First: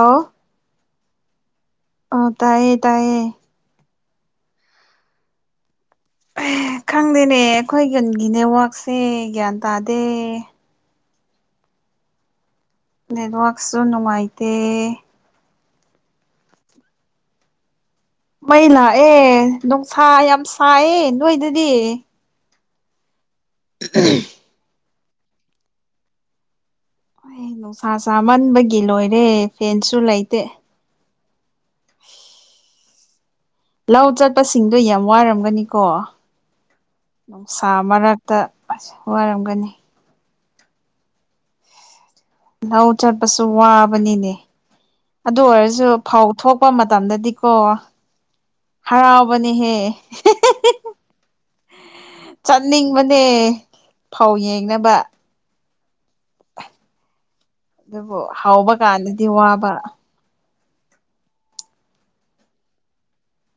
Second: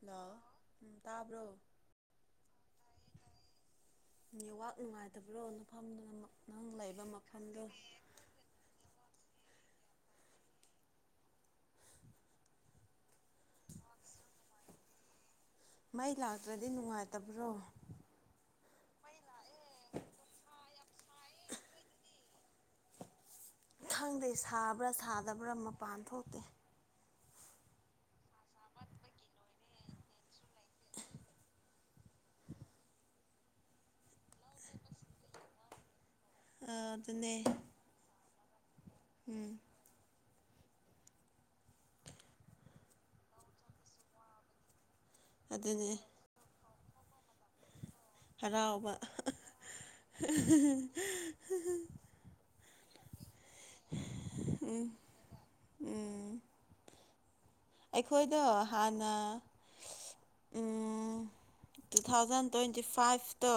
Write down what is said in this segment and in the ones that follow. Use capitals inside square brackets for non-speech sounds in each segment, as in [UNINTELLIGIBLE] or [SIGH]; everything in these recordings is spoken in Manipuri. ꯍꯜꯂꯣ ꯎꯝ ꯇꯥꯕ꯭ꯔꯣ ꯑꯥ ꯇꯥꯏꯌꯦ ꯇꯥꯏꯌꯦ ꯅꯦꯠꯋꯥꯛ ꯅꯨꯡꯉꯥꯏꯇꯕ꯭ꯔꯣ ꯅꯐꯝꯗꯨꯅ ꯈꯪꯗꯦꯅꯦ ꯑꯩꯈꯣꯏ ꯈꯨꯟꯒꯤ ꯅꯦꯠꯋꯥꯛꯁꯦ ꯒ꯭ꯌꯥꯟ ꯇꯥꯗꯦ ꯅꯦꯠꯋꯥꯛꯁꯨ ꯅꯨꯡꯉꯥꯏꯇꯦ ꯃꯩ ꯂꯥꯛꯇ꯭ꯔꯗꯤ ꯅꯨꯡꯉꯥꯏꯇꯕ꯭ꯔꯣ ꯃꯩ ꯂꯥꯛꯑꯦ ꯅꯨꯡꯁꯥ ꯌꯥꯝ ꯁꯥꯏꯌꯦ ꯅꯣꯏꯗꯗꯤ ꯈꯪꯗꯦ ꯁꯥꯕ꯭ꯔꯥ ꯁꯥꯗꯕ꯭ꯔꯥ ꯃꯄꯥꯟ ꯊꯣꯛꯇꯦ ꯅꯨꯡꯁꯥ ꯁꯥꯃꯟꯕꯒꯤ ꯂꯣꯏꯔꯦ ꯐꯦꯟꯁꯨ ꯂꯩꯇꯦ [INAUDIBLE] ꯂꯧ ꯆꯠꯄꯁꯤꯡꯗꯣ ꯌꯥꯝ ꯋꯥꯔꯝꯒꯅꯤꯀꯣ ꯑꯗꯨꯅꯦ ꯅꯨꯡꯁꯥ ꯃꯔꯛꯇ ꯑꯁ ꯎꯝ ꯋꯥꯔꯝꯒꯅꯤ ꯂꯧ ꯆꯠꯄꯁꯨ ꯋꯥꯕꯅꯤꯅꯦ ꯑꯗꯨ ꯑꯣꯏꯔꯁꯨ ꯑꯗꯨꯅꯦ ꯐꯧ ꯊꯣꯛꯄ ꯃꯇꯝꯗꯗꯤꯀꯣ ꯍꯔꯥꯎꯕ ꯍꯔꯥꯎꯕꯅꯦꯍꯦ [UNINTELLIGIBLE] ꯆꯠꯅꯤꯡꯕꯅꯦ ꯐꯧ ꯎꯝ ꯌꯦꯡꯅꯕ ꯎꯝ ꯑꯗꯨꯕꯨ ꯑꯩꯈꯣꯏꯗꯣ ꯍꯧꯕ ꯍꯥꯟꯅ ꯀꯥꯟꯗꯗꯤ ꯋꯥꯕ ꯎꯝ ꯇꯨ ꯊꯥꯎꯖꯟ ꯇ꯭ꯋꯦꯟꯇꯤ ꯐꯥꯏꯚꯇꯣ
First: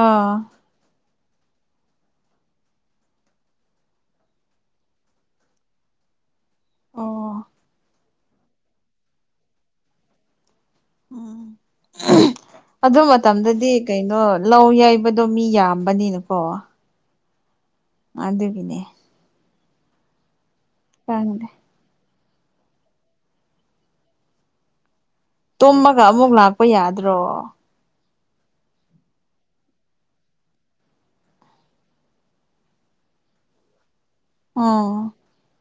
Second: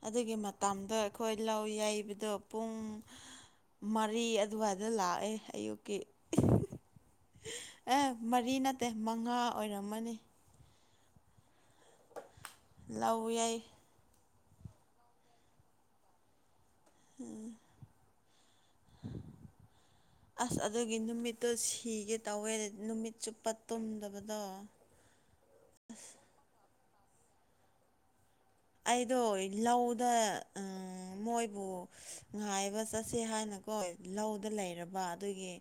ꯑꯥ ꯑꯗꯨꯒꯤ ꯃꯥ ꯇꯝꯗꯣ ꯑꯩꯈꯣꯏ ꯂꯧ ꯌꯩꯕꯗꯣ ꯄꯨꯡ ꯃꯔꯤ ꯑꯗꯨꯋꯥꯏꯗ ꯂꯥꯛꯑꯦ ꯑꯌꯨꯛꯀꯤ ꯑꯣ ꯑꯦ ꯃꯔꯤ ꯅꯠꯇꯦ ꯃꯉꯥ ꯑꯣꯏꯔꯝꯃꯅꯤ ꯎꯝ ꯑꯗꯨ ꯂꯧ ꯌꯩ ꯃꯇꯝꯗꯗꯤ ꯀꯩꯅꯣ ꯂꯧ ꯌꯥꯩꯕꯗꯣ ꯃꯤ ꯌꯥꯝꯕꯅꯤꯅꯀꯣ ꯑꯥ ꯑꯗꯨꯒꯤꯅꯦ ꯑꯁ ꯑꯗꯨꯒꯤ ꯈꯪꯗꯦ ꯅꯨꯃꯤꯠꯇꯣ ꯁꯤꯒꯦ ꯇꯧꯋꯦ ꯅꯨꯃꯤꯠ ꯆꯨꯞꯄ ꯇꯨꯝꯗꯕꯗꯣ ꯇꯨꯝꯃꯒ ꯑꯃꯨꯛ ꯂꯥꯛꯄ ꯌꯥꯗ꯭ꯔꯣ ꯑꯩꯗꯣ ꯂꯧꯗ ꯑꯪ ꯃꯣꯏꯕꯨ ꯉꯥꯏꯕ ꯆꯠꯁꯦ ꯍꯥꯏꯅ ꯍꯣꯏ ꯂꯧꯗ ꯎꯝ ꯂꯩꯔꯕ ꯑꯗꯨꯒꯤ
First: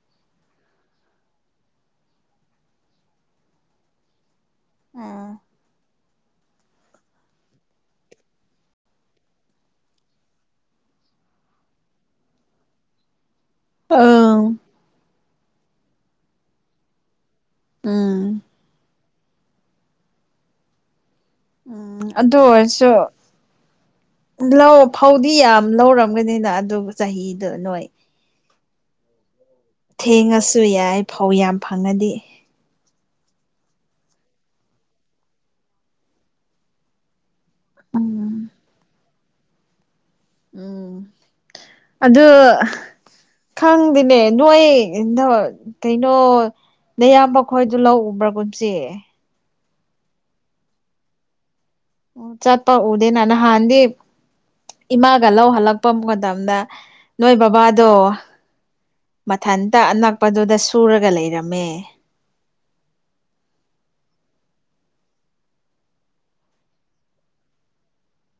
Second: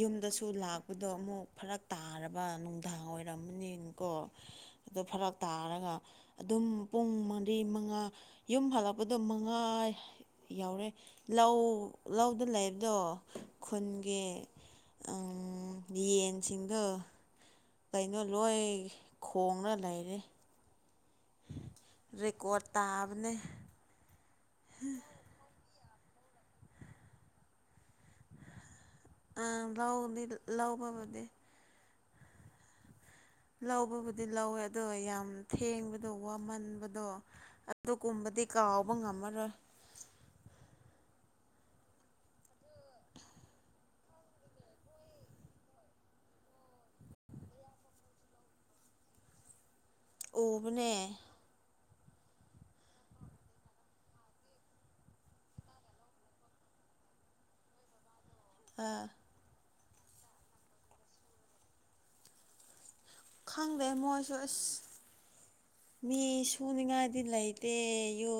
ꯌꯨꯝꯗꯁꯨ ꯂꯥꯛꯄꯗꯣ ꯑꯃꯨꯛ ꯐꯔꯛ ꯇꯥꯔꯕ ꯅꯨꯡꯗꯥꯡ ꯑꯣꯏꯔꯝꯃꯅꯤꯅꯀꯣ ꯑꯗꯨ ꯑꯪ ꯐꯔꯛ ꯇꯥꯔꯒ ꯑꯗꯨꯝ ꯄꯨꯡ ꯃ ꯔꯤ ꯃꯉꯥ ꯌꯨꯝ ꯍꯜꯂꯛꯄꯗꯣ ꯃꯉꯥ ꯌꯧꯔꯦ ꯂꯧ ꯂꯧꯗ ꯂꯩꯕꯗꯣ ꯈꯨꯟꯒꯤ ꯑꯪ ꯌꯦꯟꯁꯤꯡꯗꯣ ꯀꯩꯅꯣ ꯎꯝ ꯂꯣꯏ ꯈꯣꯡꯔ ꯂꯩꯔꯦ ꯎꯝ ꯑꯗꯨ ꯔꯦꯀꯣꯔꯠ ꯑꯣꯏꯔꯁꯨ ꯇꯥꯕꯅꯦ ꯂꯧ ꯐꯧꯗꯤ ꯌꯥꯝ ꯂꯧꯔꯝꯒꯅꯤꯅ ꯑꯗꯨ ꯆꯍꯤꯗ ꯅꯣꯏ ꯑ ꯂꯧꯗꯤ ꯂ ꯊꯦꯡꯉꯁꯨ ꯌꯥꯏ ꯂꯧꯕꯕꯨꯗꯤ ꯐꯧ ꯌꯥꯝ ꯐꯪꯉꯗꯤ ꯂꯧꯕꯕꯨꯗꯤ ꯂꯧꯋꯦ ꯑꯗꯣ ꯌꯥꯝ ꯊꯦꯡꯕꯗꯣ ꯋꯥꯃꯟꯕꯗꯣ ꯑꯗꯨꯒꯨꯝꯕꯗꯤ ꯀꯥꯎꯕ ꯉꯝꯃꯔꯣꯏ ꯎꯝ ꯑꯗꯨ ꯈꯪꯗꯦꯅꯦ ꯅꯣꯏ ꯗꯣ ꯀꯩꯅꯣ ꯅꯌꯥꯝꯕ ꯈꯣꯏꯗꯨ ꯂꯧ ꯎꯕ꯭ꯔꯥ ꯀꯨꯝꯁꯤ ꯎꯕꯅꯦ ꯎꯝ ꯆꯠꯄ ꯎꯗꯦꯅ ꯅꯍꯥꯟꯗꯤ ꯏꯃꯥꯒ ꯂꯧ ꯍꯜꯂꯛꯄ ꯃꯇꯝꯗ ꯅꯣꯏ ꯕꯥꯕꯥꯗꯣ ꯑꯥ ꯃꯊꯟꯇ ꯑꯅꯛꯄꯗꯨꯗ ꯁꯨꯔꯒ ꯂꯩꯔꯝꯃꯦ ꯈꯪꯗꯦ ꯃꯣꯏꯁꯨ ꯑꯁ ꯃꯤ ꯁꯨꯅꯤꯉꯥꯏꯗꯤ ꯂꯩꯇꯦ ꯌꯨ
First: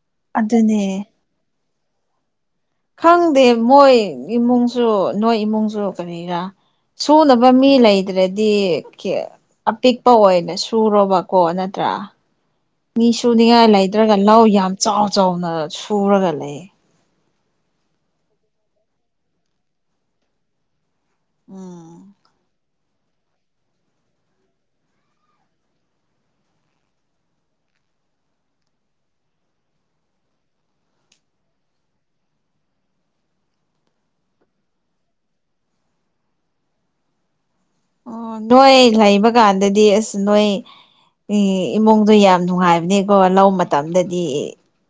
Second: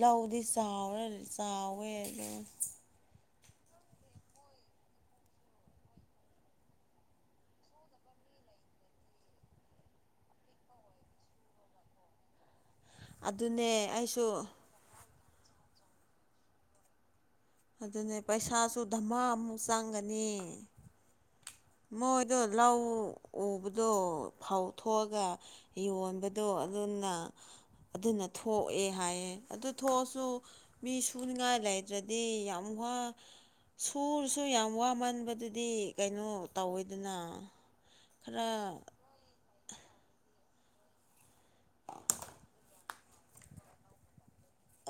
ꯂꯧꯗꯤ ꯑꯗꯨꯅꯦ ꯆꯥꯎꯔ ꯆꯥꯎꯋꯦ ꯗꯣ ꯈꯪꯗꯦ ꯃꯣꯏ ꯏꯃꯨꯡꯖꯨ ꯅꯣꯏ ꯏꯃꯨꯡꯖꯨ ꯀꯔꯤꯔ ꯁꯨꯅꯕ ꯃꯤ ꯂꯩꯇ꯭ꯔꯗꯤ ꯀ꯭ꯌ ꯑꯄꯤꯛꯄ ꯑꯣꯏꯅ ꯁꯨꯔꯣꯕꯀꯣ ꯅꯠꯇ꯭ꯔꯥ ꯃꯤ ꯑꯗꯨꯅꯦ ꯁꯨꯅꯤꯡꯉꯥꯏ ꯂꯩꯇ꯭ꯔꯒ ꯑꯩꯁꯨ ꯂꯧ ꯌꯥꯝ ꯆꯥꯎ ꯆꯥꯎꯅ ꯁꯨꯔꯒ ꯂꯩ ꯑꯗꯨꯅꯦ ꯄꯩꯁꯥꯁꯨ ꯙꯃꯥ ꯑꯃꯨꯛ ꯆꯪꯒꯅꯤ ꯎꯝ ꯃꯣꯏꯗꯣ ꯂꯧ ꯎꯕꯗꯣ ꯐꯧ ꯊꯣꯛꯑꯒ ꯌꯣꯟꯕꯗꯣ ꯑꯗꯨꯅ ꯑꯗꯨꯅ ꯊꯣꯛꯑꯦ ꯍꯥꯏꯌꯦ ꯑꯗꯨ ꯊꯣꯛꯑꯁꯨ ꯃꯤ ꯁꯨꯅꯤꯡꯉꯥꯏ ꯂꯩꯇ꯭ꯔꯗꯤ ꯌꯥꯝ ꯋꯥ ꯁꯨꯔꯁꯨ ꯌꯥꯝ ꯋꯥꯃꯟꯕꯗꯨꯗꯤ ꯀꯩꯅꯣ ꯇꯧꯋꯦꯗꯅ ꯑꯣ ꯈꯔ ꯅꯣꯏ ꯂꯩꯕꯀꯥꯟꯗꯗꯤ ꯑꯁ ꯅꯣꯏ ꯏ ꯏꯃꯨꯡꯗꯣ ꯌꯥꯝ ꯅꯨꯡꯉꯥꯏꯕꯅꯦꯀꯣ ꯂꯧ ꯃꯇꯝꯗꯗꯤ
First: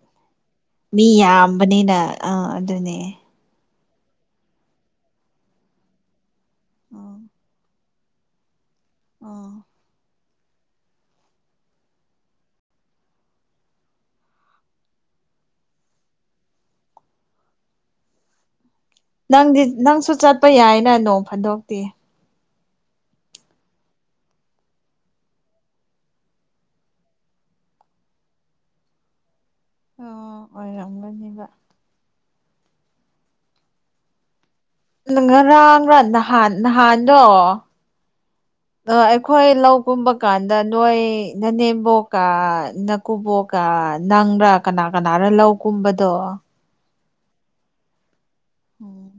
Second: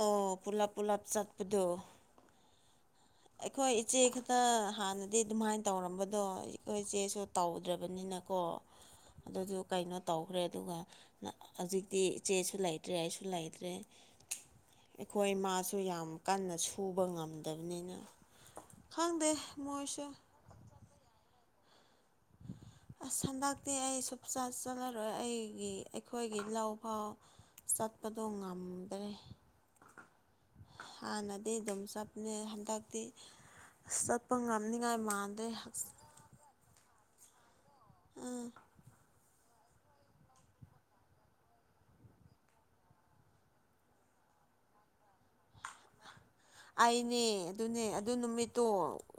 ꯑꯣ ꯄꯨꯂꯞ ꯄꯨꯂꯞ ꯃꯤ ꯆꯠꯄꯗꯨ ꯌꯥꯝꯕꯅꯤꯅ ꯑꯥ ꯑꯗꯨꯅꯦ ꯑꯩꯈꯣꯏ ꯏꯆꯦ ꯈꯛꯇ ꯍꯥꯟꯅꯗꯤ ꯗꯨꯃꯥꯏꯟ ꯇꯧꯔꯝꯕꯗꯣ ꯏꯀꯣꯏ ꯑꯣ ꯏꯆꯦꯁꯨ ꯇꯧꯗ꯭ꯔ ꯕꯅꯤꯅꯀꯣ ꯑꯣ ꯑꯗꯨꯗꯨ ꯀꯩꯅꯣ ꯇꯧꯒ꯭ꯔꯦ ꯑꯗꯨꯒ ꯅ ꯍꯧꯖꯤꯛꯇꯤ ꯏꯆꯦꯁꯨ ꯂꯩꯇ꯭ꯔꯦ ꯑꯩꯁꯨ ꯂꯩꯇ꯭ꯔꯦ ꯑꯩꯈꯣꯏ ꯃꯥꯁꯨ ꯌꯥꯝ ꯀꯟꯅ ꯁꯨꯕ ꯉꯝꯗꯕꯅꯤꯅ ꯈꯪꯗꯦ ꯅꯪꯗꯤ ꯃꯣꯏꯁꯨ ꯅꯪꯁꯨ ꯆꯠꯄ ꯌꯥꯏꯅ ꯅꯣꯡ ꯐꯥꯗꯣꯛꯇꯤ [INAUDIBLE] ꯑꯁ ꯍꯟꯗꯛꯇꯤ ꯑꯩ ꯁꯨꯞꯆꯠ ꯆꯠꯂꯔꯣꯏ ꯑꯩꯒꯤ ꯑꯩꯈꯣꯏꯒꯤ ꯂꯧꯐꯥꯎ ꯆꯠꯄꯗꯣ ꯉꯝꯗ꯭ꯔꯦ ꯑꯣ ꯑꯣꯏꯔꯝꯒꯅꯦꯕ ꯍꯥꯟꯅꯗꯩ ꯑꯗꯨꯝ ꯆꯠꯄꯥꯅꯦ ꯍꯟꯗꯛꯇꯤ ꯑꯁ ꯆꯠꯄꯥ ꯉꯝꯅꯤꯉꯥꯏ ꯃꯥꯟꯗꯦ ꯍꯥꯟ ꯅꯍꯥꯟꯗꯣ ꯑ ꯗ ꯑꯩꯈꯣꯏ ꯂꯧ ꯀꯨꯝꯕ ꯀꯥꯟꯗ ꯅꯣꯏ ꯅꯅꯦꯝꯕꯣꯛꯀꯥ ꯅ ꯀꯨꯕꯣꯛꯀ ꯅꯪꯔ ꯀꯅꯥ ꯀꯅꯥꯔ ꯂꯧ ꯀꯨꯝꯕꯗꯣ ꯑꯩꯅꯦ ꯑꯗꯨꯅꯦ ꯑꯗꯨ ꯅꯨꯃꯤꯠꯇꯣ ꯎꯝ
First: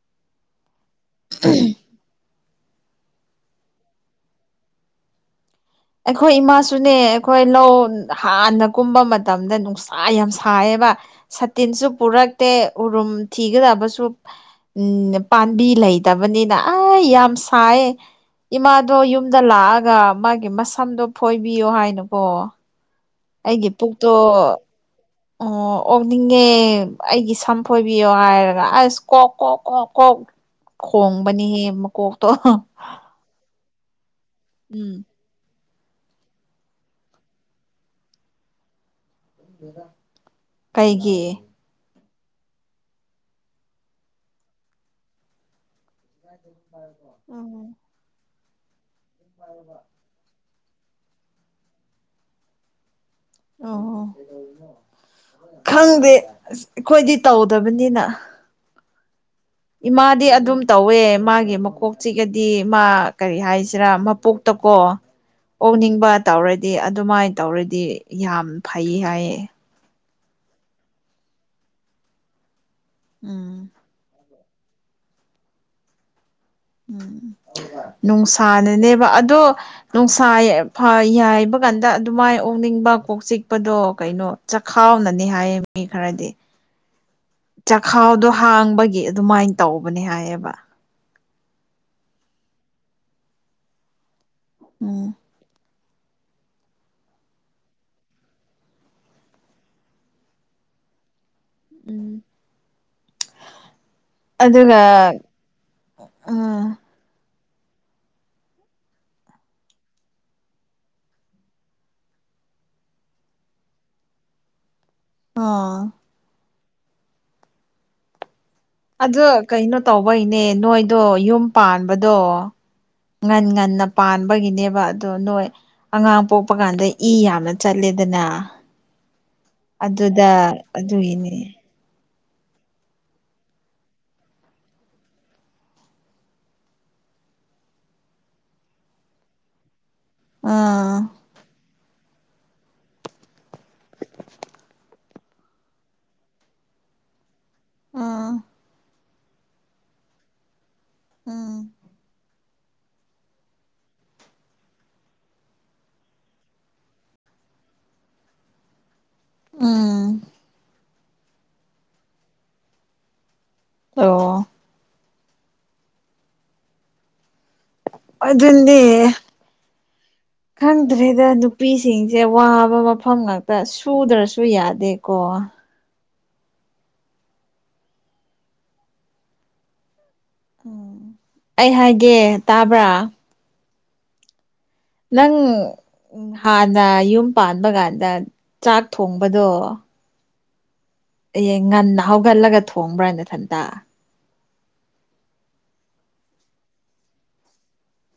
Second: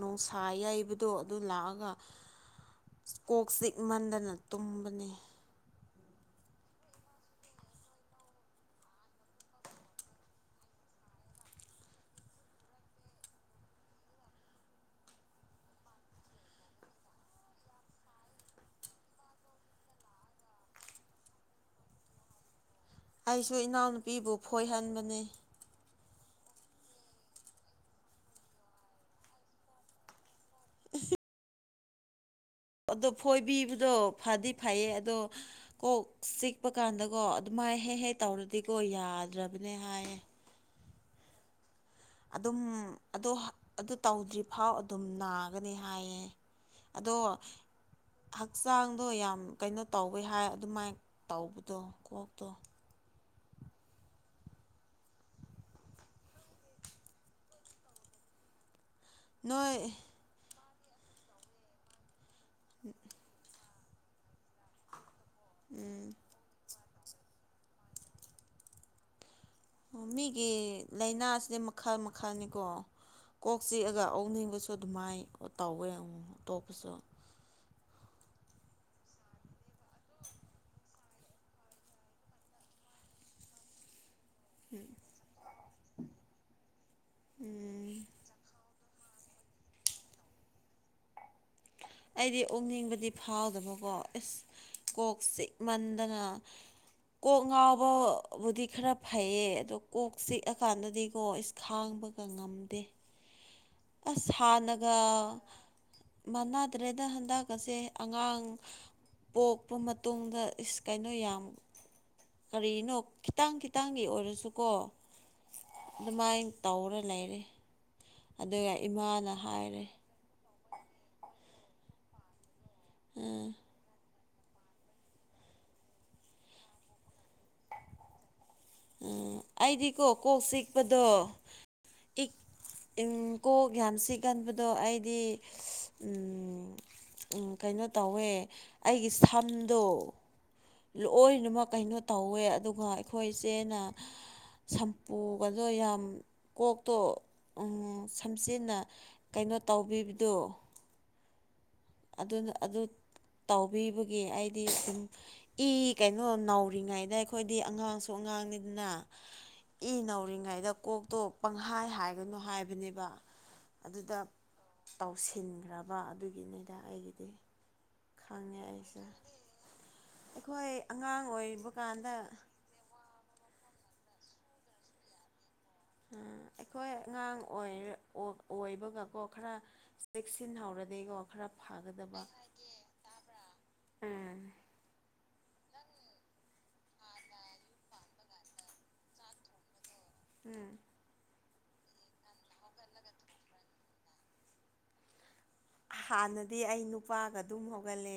ꯅꯨꯡꯁꯥ ꯌꯩꯕ ꯇꯣ ꯑꯗꯨ ꯂꯥꯛꯑꯒ ꯀꯣꯛ ꯆꯤꯛꯃꯟꯗꯅ ꯇꯨꯝꯕꯅꯦ ꯑꯩꯈꯣꯏ ꯏꯃꯥꯁꯨꯅꯦ ꯑꯩꯈꯣꯏ ꯂꯧ ꯍꯥꯟꯅ ꯀꯨꯝꯕ ꯃꯇꯝꯗ ꯅꯨꯡꯁꯥ ꯌꯥꯝ ꯁꯥꯏꯌꯦꯕ ꯁꯥꯇꯤꯟꯁꯨ ꯄꯨꯔꯛꯇꯦ ꯎꯔꯨꯝ ꯊꯤꯒꯥꯗꯕꯁꯨ ꯎꯝ ꯄꯥꯝꯕꯤ ꯂꯩꯇꯥꯕꯅꯤꯅ ꯑꯥ ꯌꯥꯝ ꯁꯥꯏꯌꯦ ꯏꯃꯥꯗꯣ ꯌꯨꯝꯗ ꯂꯥꯛꯑꯥꯒ ꯃꯥꯒꯤ ꯃꯁꯝꯗꯣ ꯐꯣꯏꯕꯤꯌꯣ ꯍꯥꯏꯅꯀꯣ ꯑꯩꯁꯨ ꯑꯩꯒꯤ ꯄꯨꯛꯇꯣ ꯏꯅꯥꯎꯅꯨꯄꯤꯕꯨ ꯐꯣꯏꯍꯟꯕꯅꯦ ꯑꯣ ꯑꯣꯛꯅꯤꯡꯉꯦ ꯑꯩꯒꯤ ꯁꯝ ꯐꯣꯏꯕꯤꯌꯣ ꯍꯥꯏꯔꯒ ꯑꯁ ꯀꯣꯛ ꯀꯣꯛ ꯀꯣꯛ ꯀꯣꯛ ꯈꯣꯡꯕꯅꯤꯍꯦ ꯃꯀꯣꯛꯇꯣ ꯑꯗꯣ ꯐꯣꯏꯕꯤꯕꯗꯣ ꯐꯥꯗꯤ ꯐꯩꯌꯦ ꯎꯝ ꯑꯗꯣ ꯀꯣꯛ ꯆꯤꯛꯄꯀꯥꯟꯗꯀꯣ ꯑꯗꯨꯃꯥꯏ ꯍꯦ-ꯍꯦꯛ ꯇꯧꯔꯗꯤꯀꯣ ꯌꯥꯗ꯭ꯔ ꯀꯩꯒꯤ ꯑꯗꯨꯝ ꯑꯗꯣ ꯑꯗꯨ ꯇꯧꯗ꯭ꯔꯤꯐꯥꯎ ꯑꯗꯨꯝ ꯅꯥꯒꯅꯦ ꯍꯥꯏꯌꯦ ꯑꯗꯣ ꯎꯝ ꯍꯛꯆꯥꯡꯗꯣ ꯌꯥꯝ ꯀꯩꯅꯣ ꯇꯧꯋꯤ ꯍꯥꯏ ꯑꯗꯨꯃꯥꯏ ꯇꯧꯕꯗꯣ ꯀꯣꯛꯇꯣ ꯑꯣ ꯈꯪꯗꯦ ꯑꯁ ꯑꯩꯈꯣꯏꯗꯤ ꯇꯧꯗꯕꯅꯤꯅ ꯅꯣꯏ ꯏꯃꯥꯗꯤ ꯑꯗꯨꯝ ꯇꯧꯋꯦ ꯃꯥꯒꯤ ꯃꯀꯣꯛ ꯆꯤꯛꯑꯗꯤ ꯃꯥ ꯀꯔꯤ ꯍꯥꯏꯁꯤꯔ ꯃꯄꯨꯛ ꯇꯀꯣ ꯑꯣꯛꯅꯤꯡꯕ ꯇꯧ [INAUDIBLE] ꯗꯤ ꯑꯗꯨꯃꯥꯏ ꯇꯧꯔꯗꯤ ꯌꯥꯝ ꯐꯩ ꯍꯥꯏꯌꯦ ꯑꯣ ꯃꯤꯒꯤ ꯂꯥꯏꯅꯥꯁꯦ ꯃꯈꯜ ꯃꯈꯜꯅꯤꯀꯣ ꯎꯝ ꯀꯣꯛ ꯆꯤꯛꯑꯒ ꯑꯣꯛꯅꯤꯡꯕꯁꯨ ꯑꯗꯨꯃꯥꯏ ꯇꯧꯋꯦ ꯑꯃꯨꯛ ꯃꯨꯛ ꯎꯝ ꯅꯨꯡꯁꯥꯅꯅꯦꯕ ꯑꯗꯣ ꯅꯨꯡꯁꯥ ꯐ ꯌꯥꯏꯕ ꯀꯥꯟꯗ ꯑꯗꯨꯃꯥꯏ ꯑꯣꯛꯅꯤꯡꯕ ꯀꯣꯛ ꯆꯤꯛꯄꯗꯣ ꯀꯩꯅꯣ ꯆꯈꯥꯎꯅꯅꯦ ꯍꯥꯏꯌꯦ ꯃꯤ ꯈꯔꯗꯤ ꯎꯝ ꯆꯈꯥꯎꯗꯣ ꯍꯥꯡꯕꯒꯤ ꯑꯗꯨꯃꯥꯏ ꯇꯧꯕꯅꯦ ꯍꯥꯏꯌꯦꯕ ꯑꯩꯗꯤ ꯑꯣꯛꯅꯤꯡꯕꯗꯤ ꯐꯥꯎꯗꯕꯀꯣ ꯏꯁ ꯎꯝ ꯀꯣꯛ ꯆꯤꯛ ꯃꯟꯗꯅ ꯀꯣꯛ ꯉꯥꯎꯕꯕꯨꯗꯤ ꯈꯔ ꯐꯩꯌꯦ ꯑꯗꯣ ꯀꯣꯛ ꯆꯤꯛꯑ ꯀꯥꯟꯗꯗꯤꯀꯣ ꯎꯝ ꯈꯥꯡꯕꯒ ꯉꯝꯗꯦ ꯑꯁ ꯑꯗꯨꯒ ꯍꯥꯟꯅꯒ ꯎꯝ ꯃꯥꯟꯅꯗ꯭ꯔꯦꯗ ꯍꯟꯗꯛꯀꯁꯦ ꯑꯉꯥꯡ ꯄꯣꯛꯄ ꯃꯇꯨꯡꯗ ꯏꯁ ꯀꯩꯅꯣ ꯌꯥꯝ ꯀꯔꯤꯅꯣ ꯈꯤꯇꯪ ꯈꯤꯇꯪꯒꯤ ꯑꯣꯏꯔꯁꯨꯀꯣ ꯑꯥ ꯑꯗꯨꯃꯥꯏ ꯇꯧꯔ ꯂꯩꯔꯦ ꯑꯗꯨꯒ ꯏꯃꯥꯅ ꯍꯥꯏꯔꯦ ꯍꯣꯏꯅꯦ ꯅꯣꯏꯗꯣ ꯌꯨꯝ ꯄꯥꯟꯕꯗꯣ ꯉꯟ ꯎꯝ ꯉꯟꯅ ꯄꯥꯟꯕꯒꯤꯅꯦꯕ ꯑꯗꯣ ꯅꯣꯏ ꯑꯉꯥꯡ ꯄꯣꯛꯄ ꯀꯥꯟꯗ ꯏ ꯌꯥꯝꯅ ꯆꯠꯂꯦꯗꯅ ꯎꯝ ꯑꯩꯗꯤꯀꯣ ꯑꯗꯨꯗ ꯀꯣꯛ ꯆꯤꯛꯄꯗꯣ ꯑꯗꯨꯒꯤꯅꯦ ꯏꯛ ꯏꯪ ꯀꯣꯛ ꯌꯥꯝ ꯆꯤꯛꯀꯟꯕꯗꯣ ꯑꯩꯗꯤ ꯎꯝ ꯎꯝ ꯀꯩꯅꯣ ꯇꯧꯋꯦ ꯑꯩꯒꯤ ꯁꯝꯗꯣ ꯑꯥ ꯂꯣꯏꯅꯃꯛ ꯀꯩꯅꯣ ꯇꯧꯋꯦ ꯑꯗꯨꯒ ꯑꯩꯈꯣꯏ ꯆꯦꯅ ꯁꯝꯄꯨꯒꯗꯣ ꯌꯥꯝ ꯀꯣꯛꯇꯣ ꯎꯝ ꯎꯝ ꯁꯝꯆꯦꯠꯅ ꯀꯩꯅꯣ ꯇꯧꯕꯤꯕꯗꯣ ꯎꯝ ꯑꯗꯨꯅ ꯑꯗꯨ ꯇꯧꯕꯤꯕꯒꯤ ꯑꯩꯗꯤ ꯁꯨꯝ ꯏ ꯀꯩꯅꯣ ꯅꯧꯔꯤꯉꯩꯗ ꯑꯩꯈꯣꯏꯗꯤ ꯑꯉꯥꯡꯁꯨ ꯑꯉꯥꯡꯅꯤꯗꯅ ꯏ ꯎꯝ ꯅꯧꯔꯤꯉꯩꯗ ꯀꯣꯛꯇꯣ ꯄꯪꯍꯥꯏ ꯍꯥꯏꯒꯅꯨ ꯍꯥꯏꯕꯅꯦꯕ ꯑꯗꯨꯗ ꯑꯣ ꯇꯧꯁꯤꯟꯈ꯭ꯔꯕ ꯑꯗꯨꯒꯤꯅꯤꯗ ꯑꯩꯒꯤꯗꯤ ꯈꯪꯉꯦ ꯑꯗꯨꯅꯦ ꯑꯩꯁꯦ ꯑꯩꯈꯣꯏ ꯑꯉꯥꯡ ꯈꯪꯗ꯭ꯔꯦꯗ ꯑꯣꯏꯕ ꯀꯥꯟꯗ ꯅꯨꯄꯤꯁꯤꯡꯁꯦ ꯋꯥ ꯋꯥꯕ ꯃꯐꯝ ꯉꯥꯛꯇ ꯁꯨꯗ꯭ꯔꯁꯨ ꯌꯥꯗꯦꯀꯣ ꯑꯩꯈꯣꯏ ꯑꯉꯥꯡ ꯑꯣꯏꯔ ꯑꯣꯏꯕꯒꯀꯣ ꯈꯔ ꯆꯦꯛꯁꯤꯟ ꯎꯝ ꯍꯧꯔꯗꯤꯀꯣ ꯈꯔ ꯑꯩ ꯍꯥꯏꯒꯦ ꯐꯒꯗꯕ ꯇꯥꯕ꯭ꯔꯥ ꯎꯝ ꯅꯪ ꯍꯥꯟꯅ ꯌꯨꯝ ꯄꯥꯟꯕ ꯀꯥꯟꯗ ꯆꯥꯛ ꯊꯣꯡꯕꯗꯣ ꯎꯝ ꯍꯌꯦꯡ ꯉꯟꯅ ꯍꯧꯒꯠꯂꯒ ꯊꯣꯡꯕ꯭ꯔ ꯅꯊꯟꯇ ꯍꯥꯟꯅꯗꯤ ꯑꯩ ꯅꯨꯄꯥꯒ ꯑꯗꯨꯝ ꯍꯧꯒꯠꯂꯦ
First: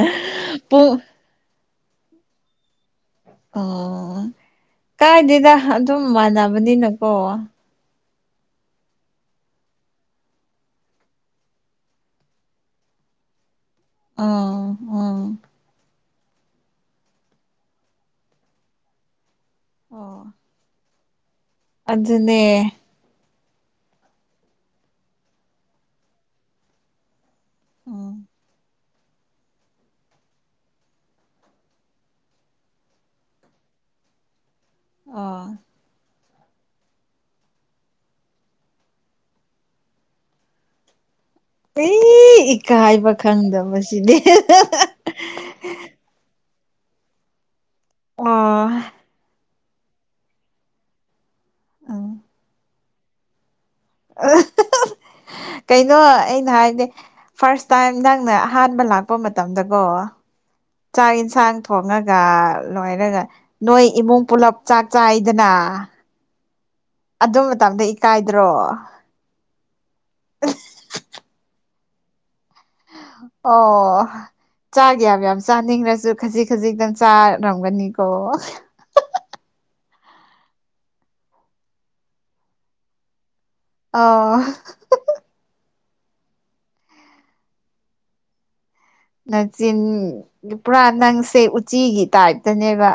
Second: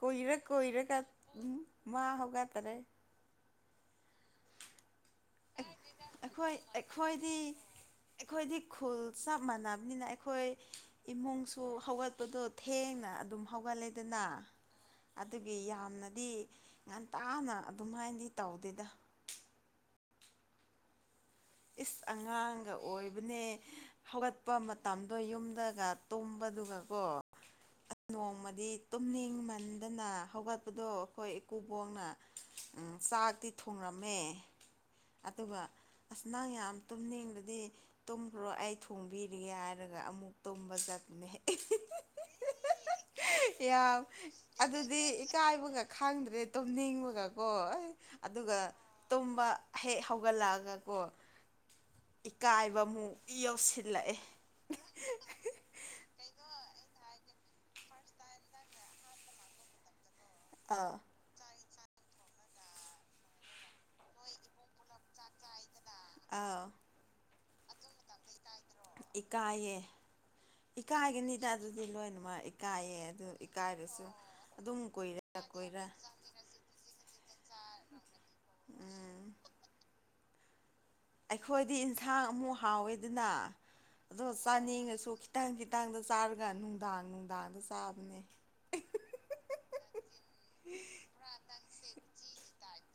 ꯀꯨꯏꯔ ꯀꯨꯏꯔꯒ ꯄꯨꯡ ꯎꯝ ꯃꯥ ꯍꯧꯒꯠꯇꯔꯦ ꯑꯣ ꯀꯥꯏꯗꯦꯗ ꯑꯗꯨꯝ ꯑꯩꯈꯣꯏ ꯃꯥꯟꯅꯕꯅꯤꯅꯀꯣ ꯑꯩꯈꯣꯏꯗꯤ ꯑꯩꯈꯣꯏꯗꯤ ꯈꯨꯜ ꯆꯞ ꯃꯥꯟꯅꯕꯅꯤꯅ ꯑꯩꯈꯣꯢ ꯏꯃꯨꯡꯁꯨ ꯍꯧꯒꯠꯄꯗꯣ ꯊꯦꯡꯅ ꯑꯗꯨꯝ ꯍꯧꯒꯠꯂꯦꯗꯅ ꯑꯥ ꯑꯥ ꯑꯗꯨꯒꯤ ꯌꯥꯝꯅꯗꯤ ꯉꯟꯇꯥꯅ ꯑꯗꯨꯝꯃꯥꯏꯅꯗꯤ ꯇꯧꯗꯦꯗ ꯑꯣꯑꯣ ꯏꯁ ꯑꯉꯥꯡꯒ ꯑꯣꯏꯕꯅꯦ ꯍꯧꯒꯠꯄ ꯃꯇꯝꯗꯣ ꯌꯨꯝꯗꯒ ꯇꯨꯝꯕꯗꯨꯒꯀꯣ ꯎꯝ ꯅꯣꯡꯃꯗꯤ ꯇꯨꯝꯅꯤꯡꯃꯟꯗꯅ ꯍꯧꯒꯠꯄꯗꯣ ꯑꯩꯈꯣꯏ ꯏꯀꯨꯕꯣꯛꯅ ꯎꯪꯝ ꯆꯥꯛꯇꯤ ꯊꯣꯡꯉꯝꯃꯦ ꯑꯣ ꯑꯗꯨꯒ ꯑꯥꯁ ꯅꯪ ꯌꯥꯝ ꯇꯨꯝꯅꯤꯡꯂꯗꯤ ꯇꯨꯝꯈ꯭ꯔꯣ ꯑꯩ ꯊꯣꯡꯕꯤꯔꯤꯒꯦ ꯍꯥꯏꯔꯒ ꯑꯃꯨꯛ ꯇꯨꯝꯕ ꯆꯠꯄꯅꯦꯍꯦ ꯏꯏ ꯏꯀꯥꯏꯕ ꯈꯪꯗꯕꯁꯤꯗꯤ ꯀꯥꯏꯕꯒ ꯈꯥꯡꯗ꯭ꯔꯦ ꯇꯨꯝꯅꯤꯡꯕꯒꯀꯣ ꯍꯥ ꯑꯗꯨꯒ ꯑꯣ ꯇꯨꯝꯕ ꯍꯦꯛ ꯍꯧꯒꯠꯂꯛꯑꯒ ꯀꯣ ꯎꯝ ꯏꯀꯥꯏꯕꯟꯃꯨꯛ ꯌꯥꯎꯁꯤꯟ INAUDIBLE INAUDIBLE ꯀꯩꯅꯣ ꯑꯩꯅ ꯍꯥꯏꯅꯦ ꯐꯥꯔꯁ ꯇꯥꯏꯝ ꯅꯪꯅ ꯑꯍꯥꯟꯕ ꯂꯥꯛꯄ ꯃꯇꯝꯗ ꯀꯣ ꯑꯥꯑ ꯑꯩ ꯏꯟꯁꯥꯡ ꯊꯣꯡꯉꯒ ꯂꯣꯏꯔꯒ ꯅꯣꯏ ꯏꯃꯨꯡ ꯄꯨꯂꯞ ꯆꯥꯛ ꯆꯥꯏꯗꯅ ꯑꯥꯑꯧ ꯑꯗꯨ ꯃꯇꯝꯗ ꯏ ꯑꯗꯨ ꯃꯇꯝꯗ ꯏꯀꯥꯢꯗ꯭ꯔꯣ ꯏꯀꯥꯏꯌꯦ ꯏꯀꯥꯏꯒꯅꯤꯗ ꯑꯗꯨꯗꯤ ꯂꯣꯏꯅꯃꯛ ꯏꯀꯥꯏꯌꯦ ꯑꯗꯨ ꯑꯣꯑꯣ ꯏꯀꯥꯏꯔꯁꯨ ꯑꯗꯨꯝ ꯆꯥꯛ ꯌꯥꯝ ꯌꯥꯝ ꯀꯨꯏꯔ ꯀꯨꯏꯔ ꯆꯥꯅꯤꯡꯂꯁꯨ ꯈꯖꯤꯛ ꯈꯖꯤꯛꯇꯪ ꯆꯥ ꯔꯝꯒꯅꯤ ꯀꯣ ꯑꯑꯥ ꯑꯩꯈꯣꯏꯗꯤ ꯏꯟꯁꯥꯡ ꯑꯃꯨꯛ ꯍꯥꯎꯋꯦꯗꯅ ꯑꯗꯣ ꯑꯣ ꯆꯥꯅꯤꯡꯉꯁꯨ ꯈꯤ ꯈꯤꯇꯥꯡ ꯈꯤꯇꯥꯡꯗꯨ ꯆꯥꯔꯒ ꯅꯨꯡꯗꯥꯡ ꯅꯨꯡꯗꯥꯡꯗ ꯆꯥꯕꯅꯦ ꯅꯆꯤꯟ ꯄꯨꯔꯥ ꯅꯪꯁꯦ ꯎꯆꯤꯒꯤ ꯇꯥꯏꯞꯇꯅꯦꯕ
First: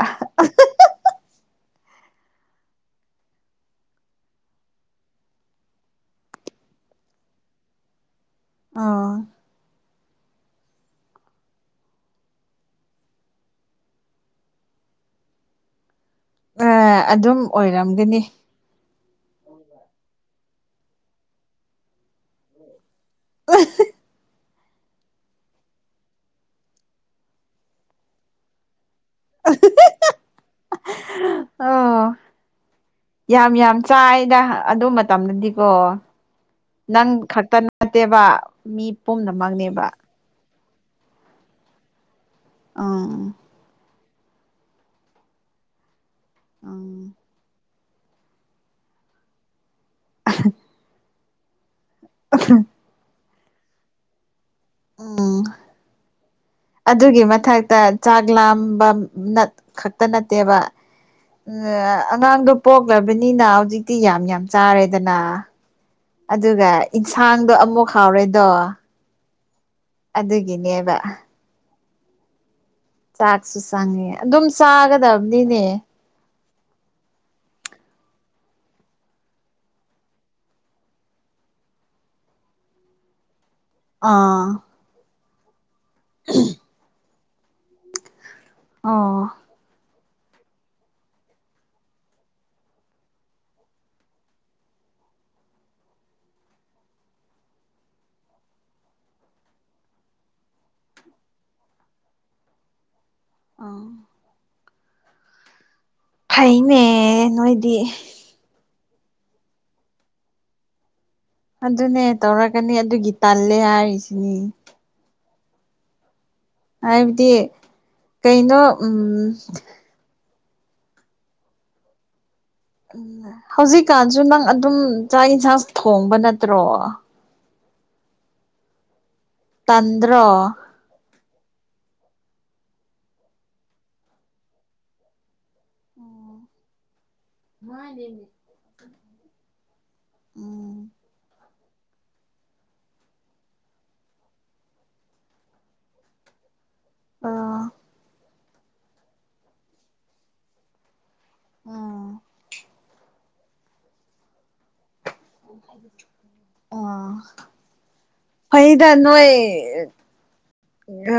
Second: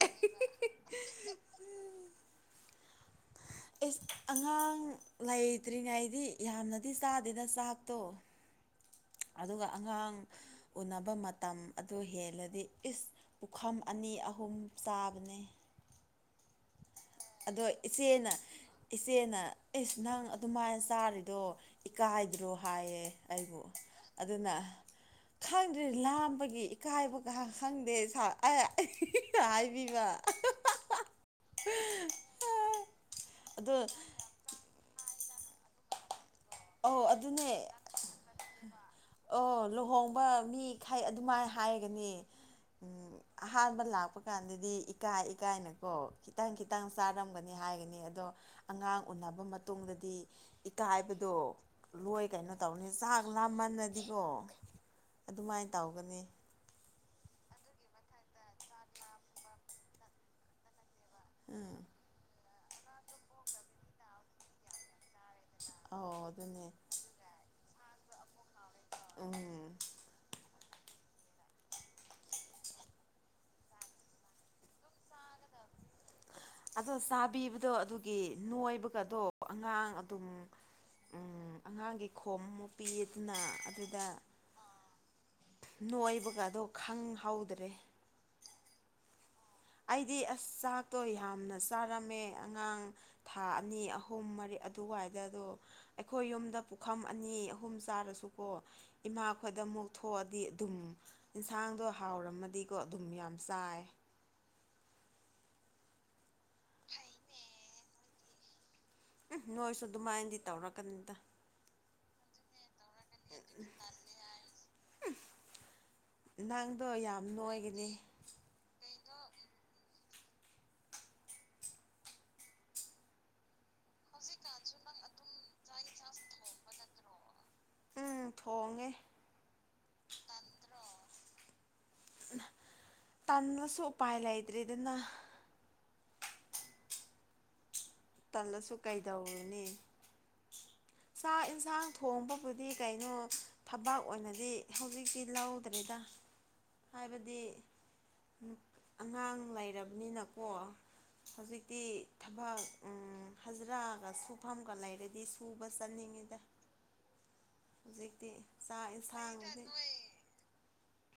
INAUDIBLE ꯏꯁ ꯑꯉꯥꯡ ꯂꯩꯇ꯭ꯔꯤꯉꯩꯗꯤ ꯌꯥꯝꯅꯗꯤ ꯆꯥꯗꯦꯗ ꯆꯥꯛꯇꯣ ꯑꯣꯑꯣ ꯑꯗꯨꯒ ꯑꯉꯥꯡ ꯎꯟꯅꯕ ꯃꯇꯝ ꯑꯗꯨ ꯍꯦꯜꯂꯗꯤ ꯏꯁ ꯄꯨꯈꯝ ꯑꯅꯤ- ꯑꯍꯨꯝ ꯆꯥꯕꯅꯤ ꯑꯥ ꯑꯗꯨꯝ ꯑꯗꯣ ꯑꯣꯏꯔꯝꯒꯅꯤ ꯏꯆꯦꯅ ꯏꯆꯦꯅ ꯏꯁ ꯅꯪ ꯑꯗꯨꯃꯥꯏꯅ ꯆꯥꯔꯤꯗꯣ ꯏꯀꯥꯏꯗ꯭ꯔꯣ ꯍꯥꯏꯌꯦ ꯑꯩꯕꯨ ꯑꯗꯨꯅ ꯈꯪꯗ꯭ꯔꯦ ꯂꯥꯝꯕꯒꯤ ꯏꯀꯥꯏꯕꯒ ꯈꯪꯗꯦ ꯁ UNINTELLIGIBLE ꯑꯣꯑꯣ ꯌꯥꯝ ꯌꯥꯝ ꯑꯗꯣ ꯆꯥꯏꯗ ꯑꯗꯨ ꯃꯇꯝꯗꯗꯤꯀꯣ ꯅꯪ ꯑꯧ ꯈꯛꯇ ꯑꯗꯨꯅꯦ ꯅꯠꯇꯦꯕ ꯃꯤ ꯄꯨꯝꯅꯃꯛꯅꯦꯕ ꯄꯥ ꯃꯤ ꯈꯩ ꯑꯗꯨꯃꯥꯏꯅ ꯍꯥꯏꯔꯒꯅꯤ ꯎꯝ ꯑꯍꯥꯟꯕ ꯂꯥꯛꯄ ꯀꯥꯟꯗꯗꯤ ꯏꯀꯥꯏ ꯏꯀꯥꯏꯅꯀꯣ ꯈꯤꯇꯪ ꯈꯤꯇꯪ ꯎꯝ ꯆꯥꯔꯝꯒ ꯅꯤ ꯍꯥꯏꯒꯅꯤ ꯑꯗꯣ ꯑꯉꯥꯡ ꯎꯟꯅꯕ ꯃꯇꯨꯡꯗꯗꯤ ꯏꯀꯥꯏꯕꯗꯣ ꯂꯣꯏ ꯀꯩꯅꯣ ꯇꯧꯅꯤ ꯆꯥꯛ ꯂꯥꯝꯃꯜꯂꯗꯤꯀꯣ ꯎꯝ ꯑꯗꯨꯃꯥꯏꯅ ꯇꯧꯒꯅꯤ ꯑꯗꯨꯒꯤ ꯃꯊꯥꯛꯇ ꯆꯥꯛ ꯂꯥꯝꯕꯝ ꯅꯠ ꯈꯛꯇ ꯅꯠꯇꯦꯕ ꯎꯝ [INAUDIBLE] ꯑꯉꯥꯡꯗꯣ ꯄꯣꯛꯂꯕꯥꯅꯤꯅ ꯍꯧꯖꯤꯛꯇꯤ ꯌꯥꯝ ꯌꯥꯝ ꯆꯥꯔꯦꯗꯅ ꯑꯧ ꯑꯗꯨꯅꯦ ꯑꯗꯨꯅ ꯏꯟꯁꯥꯡꯗꯣ ꯑꯃꯨꯛ ꯍꯥꯎꯔꯦꯗꯣ ꯎꯝ ꯑꯗꯨꯒꯤꯅꯦꯕ ꯆꯥꯛꯁꯨ ꯆꯪꯉꯦ ꯑꯗꯨꯝ ꯆꯥꯒꯗꯥꯕꯅꯤꯅꯦ ꯑꯗꯣ ꯆꯥꯕꯤꯕꯗꯣ ꯑꯗꯨꯒꯤ ꯅꯣꯏꯕꯒꯥꯗꯣ ꯑꯉꯥꯡ ꯑꯗꯨꯝ ꯎꯝ ꯑꯉꯥꯡꯒꯤ ꯈꯣꯝ ꯃꯨꯛ ꯄꯤꯌꯦꯗꯅ ꯑꯗꯨ ꯑꯥ ꯅꯣꯏꯕꯒꯗꯣ ꯈꯪ-ꯍꯧꯗ꯭ꯔꯦ ꯑꯣ ꯑꯩꯗꯤ ꯑꯁ ꯆꯥꯛꯇꯣ ꯌꯥꯝꯅ ꯆꯥꯔꯝꯃꯦ ꯑꯉꯥꯡ ꯊꯥ ꯑꯅꯤ ꯑꯍꯨꯝ ꯃꯔꯤ ꯑꯗꯨꯋꯥꯏꯗꯥꯗꯣ ꯑꯩꯈꯣꯏ ꯌꯨꯝꯗ ꯄꯨꯈꯝ ꯑꯅꯤ ꯑꯍꯨꯝ ꯆꯥꯔꯁꯨꯀꯣ ꯏꯃꯥꯈꯣꯏꯗ ꯑꯃꯨꯛ ꯊꯣꯛꯑꯗꯤ ꯑꯗꯨꯝ ꯏꯟꯁꯥꯡꯗꯣ ꯍꯥꯎꯔꯝꯃꯗꯤ ꯀꯣ ꯑꯗꯨꯝ ꯌꯥꯝ ꯆꯥꯏ ꯐꯩꯅꯦ ꯅꯣꯏꯗꯤ ꯎꯝ ꯅꯣꯏꯁꯨ ꯑꯗꯨꯃꯥꯏꯅꯗꯤ ꯇꯧꯔꯛꯀꯅꯨꯗ ꯑꯗꯨꯅꯦ ꯇꯧꯔꯛꯀꯅꯤ ꯑꯗꯨꯒꯤ ꯇꯜꯂꯦ ꯍꯥꯏꯔꯤꯁꯤꯅꯤ ꯍꯝ ꯅꯪꯗꯣ ꯌꯥꯝ ꯍꯥꯏꯕꯗꯤ ꯅꯣꯏꯒꯥꯅꯤ ꯀꯩꯅꯣ ꯎꯝ ꯎꯝ ꯍꯧꯖꯤꯛꯀꯥꯟꯁꯨ ꯅꯪ ꯑꯗꯨꯝ ꯆꯥꯛ ꯏꯟꯁꯥꯡ ꯊꯣꯡꯕ ꯅꯠꯇ꯭ꯔꯣ ꯎꯝ ꯊꯣꯡꯉꯦ ꯇꯟꯗ꯭ꯔꯣ [INAUDIBLE] ꯇꯟꯂꯁꯨ ꯎꯄꯥꯏ ꯂꯩꯇ꯭ꯔꯤꯗꯅ [INAUDIBLE] [UNINTELLIGIBLE] ꯇꯜꯂꯁꯨ ꯀꯩꯗꯧꯔꯨꯅꯤ ꯎꯝ [INAUDIBLE] ꯢꯟꯁꯥꯡ ꯊꯣꯡꯕꯕꯨꯗꯤ ꯀꯩꯅꯣ ꯊꯕꯥꯛ ꯑꯣꯏꯅꯗꯤ ꯍꯧꯖꯤꯛꯇꯤ ꯂꯧꯗ꯭ꯔꯦꯗ ꯍꯥꯏꯕꯗꯤ ꯑꯣ [INAUDIBLE] ꯑꯉꯥꯡ ꯂꯩꯔꯕꯅꯤꯅꯀꯣ ꯍꯧꯖꯤꯛꯇꯤ ꯎꯝ ꯊꯕꯛ ꯎꯝ ꯍꯥꯖꯤꯔꯥꯒ ꯁꯨꯐꯝꯒ ꯂꯩꯔꯗꯤ [UNINTELLIGIBLE] ꯆꯠꯅꯤꯡꯉꯤꯗ ꯑꯣ ꯍꯧꯖꯤꯛꯇꯤ ꯆꯥꯛ ꯐꯩꯗ ꯏꯟꯁꯥꯡꯗꯤ [INAUDIBLE] ꯅꯣꯏ [INAUDIBLE] [UNINTELLIGIBLE]